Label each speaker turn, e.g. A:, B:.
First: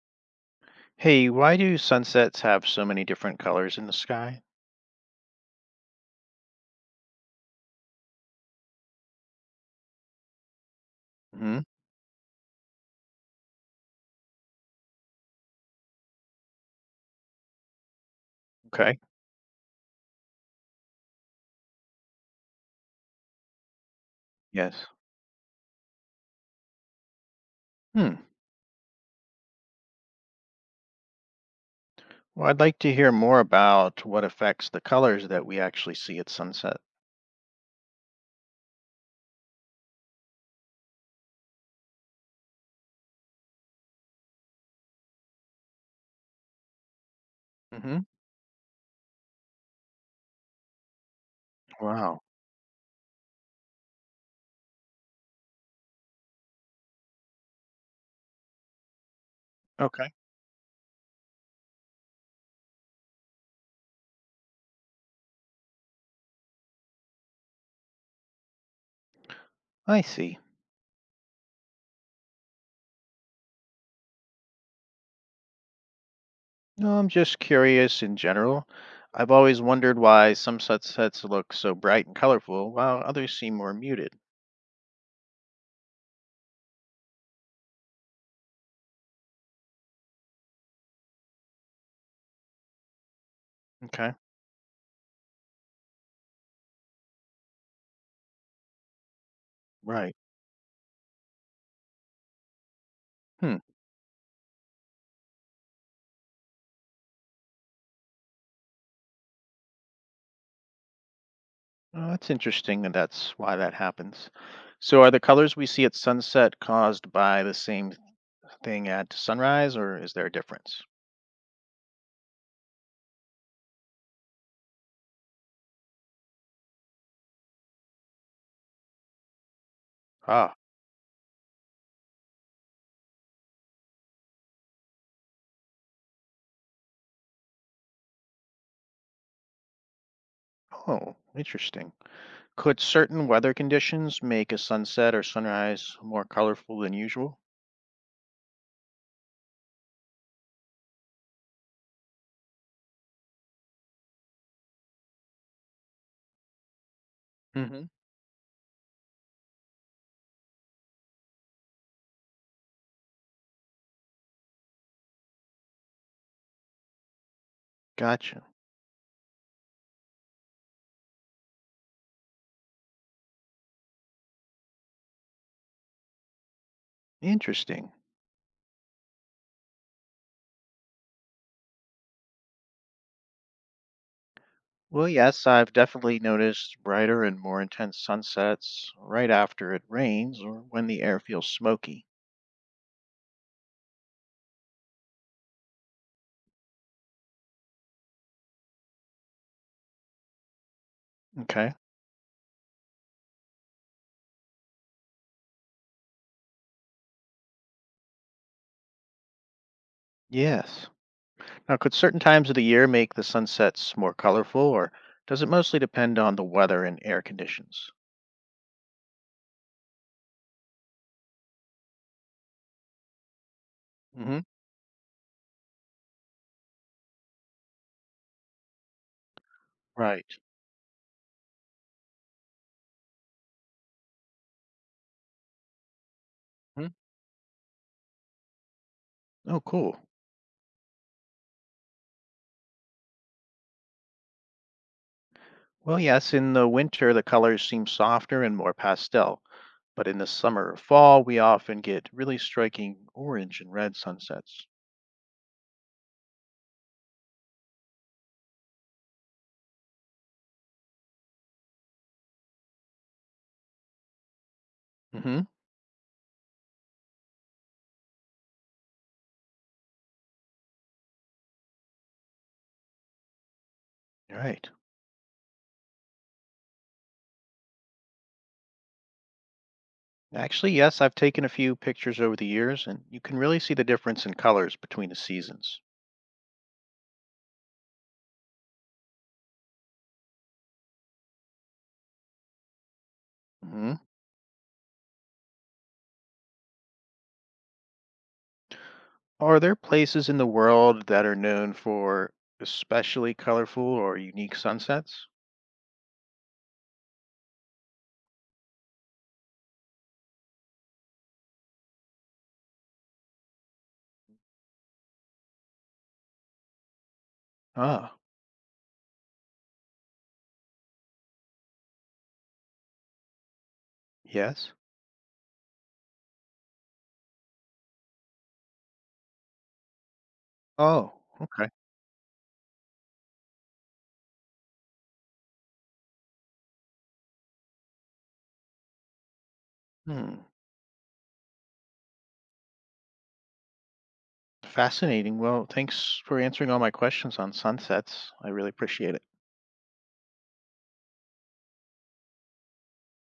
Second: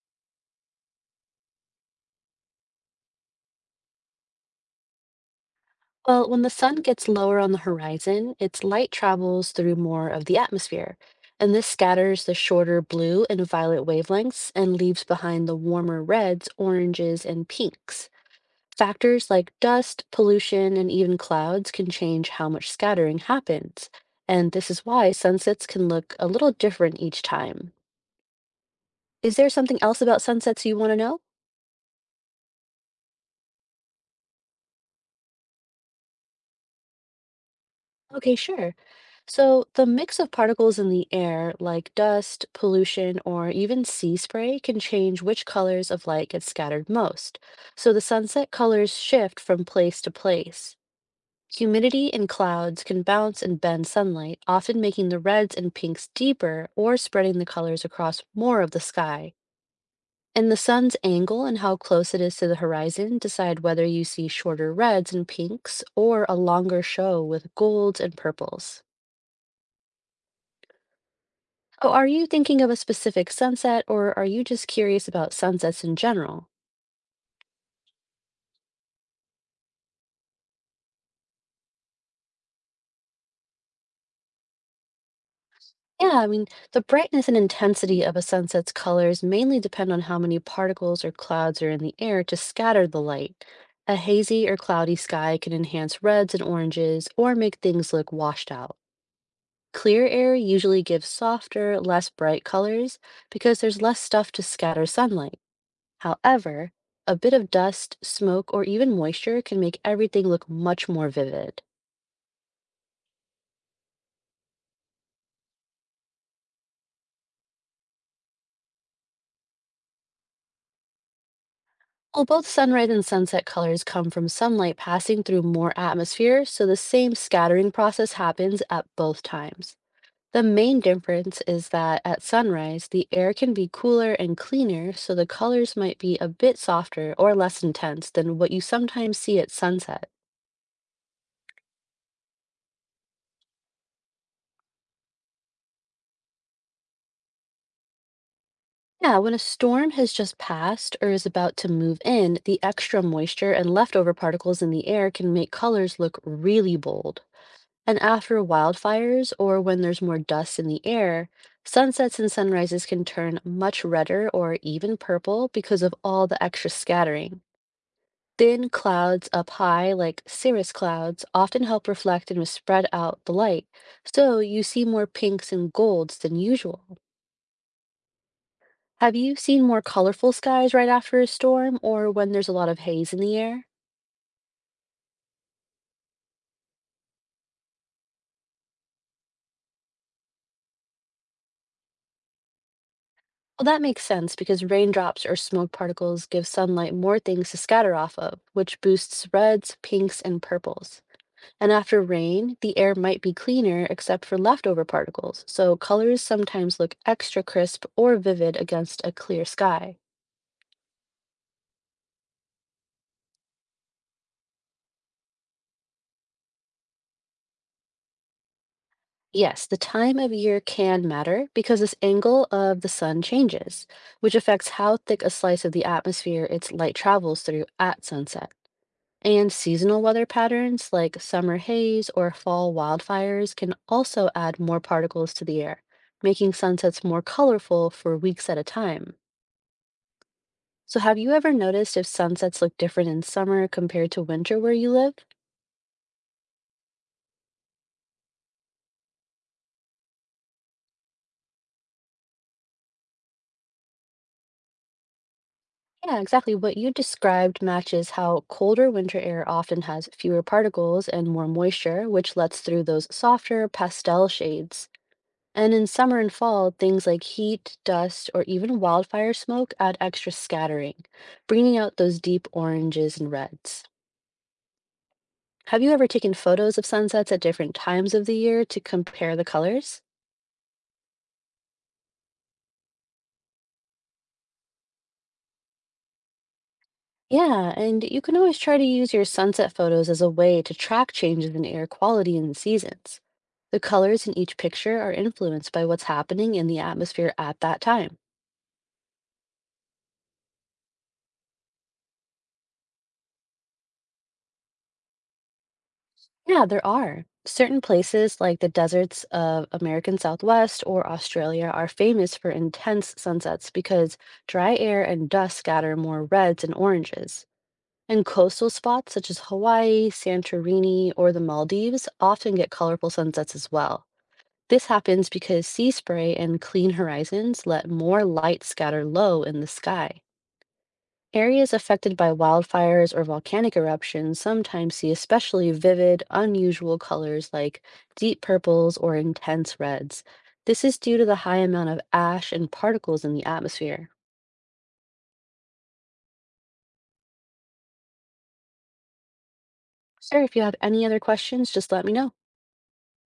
A: Hey, why do sunsets have so many different colors in the sky?
B: Well, when the sun gets lower on the horizon, its light travels through more of the atmosphere, and
A: Hmm.
B: this scatters the shorter blue and violet wavelengths and leaves behind the warmer reds, oranges, and pinks.
A: Okay.
B: Factors like dust, pollution, and even clouds can change how much scattering happens, and this is
A: Yes.
B: why sunsets can look a little different each time.
A: Hmm.
B: Is there something else about sunsets you want to know?
A: Well, I'd like to hear more about what affects the colors that we actually see at sunset.
B: Okay, sure. So the mix of particles in the air, like dust, pollution, or even sea spray, can change which colors of light get scattered most. So the
A: Hmm.
B: sunset colors shift from place to place. Humidity
A: Wow.
B: and clouds can bounce and bend sunlight, often making the reds and pinks deeper or spreading the colors across more of the sky.
A: Okay.
B: And the sun's angle and how close it is to the horizon decide whether you see shorter reds and pinks or a longer show with golds and purples.
A: I see.
B: Oh, are you thinking of a specific sunset or are you just curious about sunsets in general?
A: No, I'm just curious in general. I've always wondered why some sunsets look so bright and colorful while others seem more muted.
B: Yeah, the brightness and intensity of a sunset's colors mainly depend on how many particles or clouds are in the air to scatter the light. A
A: Okay.
B: hazy or cloudy sky can enhance reds and oranges or make things look washed out. Clear
A: Right.
B: air usually gives softer, less bright colors
A: Hmm.
B: because there's less stuff to scatter sunlight. However, a bit of dust, smoke, or even moisture can make everything look much more vivid.
A: Well, that's interesting, and that's why that happens. So, are the colors we see at sunset caused by the same thing at sunrise, or is there a difference?
B: Well, both sunrise and sunset colors come from sunlight passing through more atmosphere, so the same scattering process happens at both times. The
A: Ah.
B: main difference is that at sunrise, the air can be cooler and cleaner, so the colors might be a bit softer or less intense than what you sometimes see at sunset.
A: Oh, interesting. Could certain weather conditions make a sunset or sunrise more colorful than usual?
B: Yeah, when a storm has just passed or is about to move in, the extra moisture and leftover particles in the air can make colors look really bold.
A: Hmm.
B: And after wildfires or when there's more dust in the air, sunsets and sunrises can turn much redder or even purple because of all the extra scattering.
A: Gotcha.
B: Thin clouds up high, like cirrus clouds, often help reflect and spread out the light, so you see more pinks and golds than usual.
A: Interesting.
B: Have you seen more colorful skies right after a storm or when there's a lot of haze in the air?
A: Well, yes, I've definitely noticed brighter and more intense sunsets right after it rains or when the air feels smoky.
B: Well, that makes sense because raindrops or smoke particles give sunlight more things to scatter off of, which boosts reds, pinks, and purples. And
A: Okay.
B: after rain, the air might be cleaner except for leftover particles, so colors sometimes look extra crisp or vivid against a clear sky.
A: Yes. Now, could certain times of the year make the sunsets more colorful, or does it mostly depend on the weather and air conditions?
B: Yes, the time of year can matter because this angle of the sun changes, which
A: Hmm.
B: affects how thick a slice of the atmosphere its light travels through at sunset. And seasonal weather
A: Right.
B: patterns like summer haze or fall wildfires can also add more particles to the air, making
A: Hmm.
B: sunsets more colorful for weeks at a time.
A: Oh, cool.
B: So, have you ever noticed if sunsets look different in summer compared to winter where you live?
A: Well, yes, in the winter, the colors seem softer and more pastel, but in the summer or fall, we often get really striking orange and red sunsets.
B: Yeah, exactly. What you described matches how colder winter air often has fewer particles and more moisture, which lets through those softer pastel shades.
A: Hmm.
B: And in summer and fall, things like heat, dust, or even wildfire smoke add extra scattering, bringing out those deep oranges and reds.
A: Right.
B: Have you ever taken photos of sunsets at different times of the year to compare the colors?
A: Actually, yes, I've taken a few pictures over the years, and you can really see the difference in colors between the seasons.
B: Yeah, and you can always try to use your sunset photos as a way to track changes in air quality in the seasons. The
A: Hmm.
B: colors in each picture are influenced by what's happening in the atmosphere at that time.
A: Are there places in the world that are known for especially colorful or unique sunsets?
B: Yeah, there are. Certain places like the deserts of American Southwest or Australia are famous for intense sunsets because dry air and dust scatter more reds and oranges.
A: Ah,
B: And coastal spots such as Hawaii, Santorini, or the Maldives often get colorful sunsets as well.
A: yes.
B: This happens because sea spray and clean horizons let more light scatter low in the sky.
A: Oh, okay.
B: Areas affected by wildfires or volcanic eruptions sometimes see especially vivid, unusual colors like deep purples or intense reds.
A: Hmm.
B: This is due to the high amount of ash and particles in the atmosphere.
A: Fascinating. Well, thanks for answering all my questions on sunsets. I really appreciate it.
B: Sir, if you have any other questions, just let me know.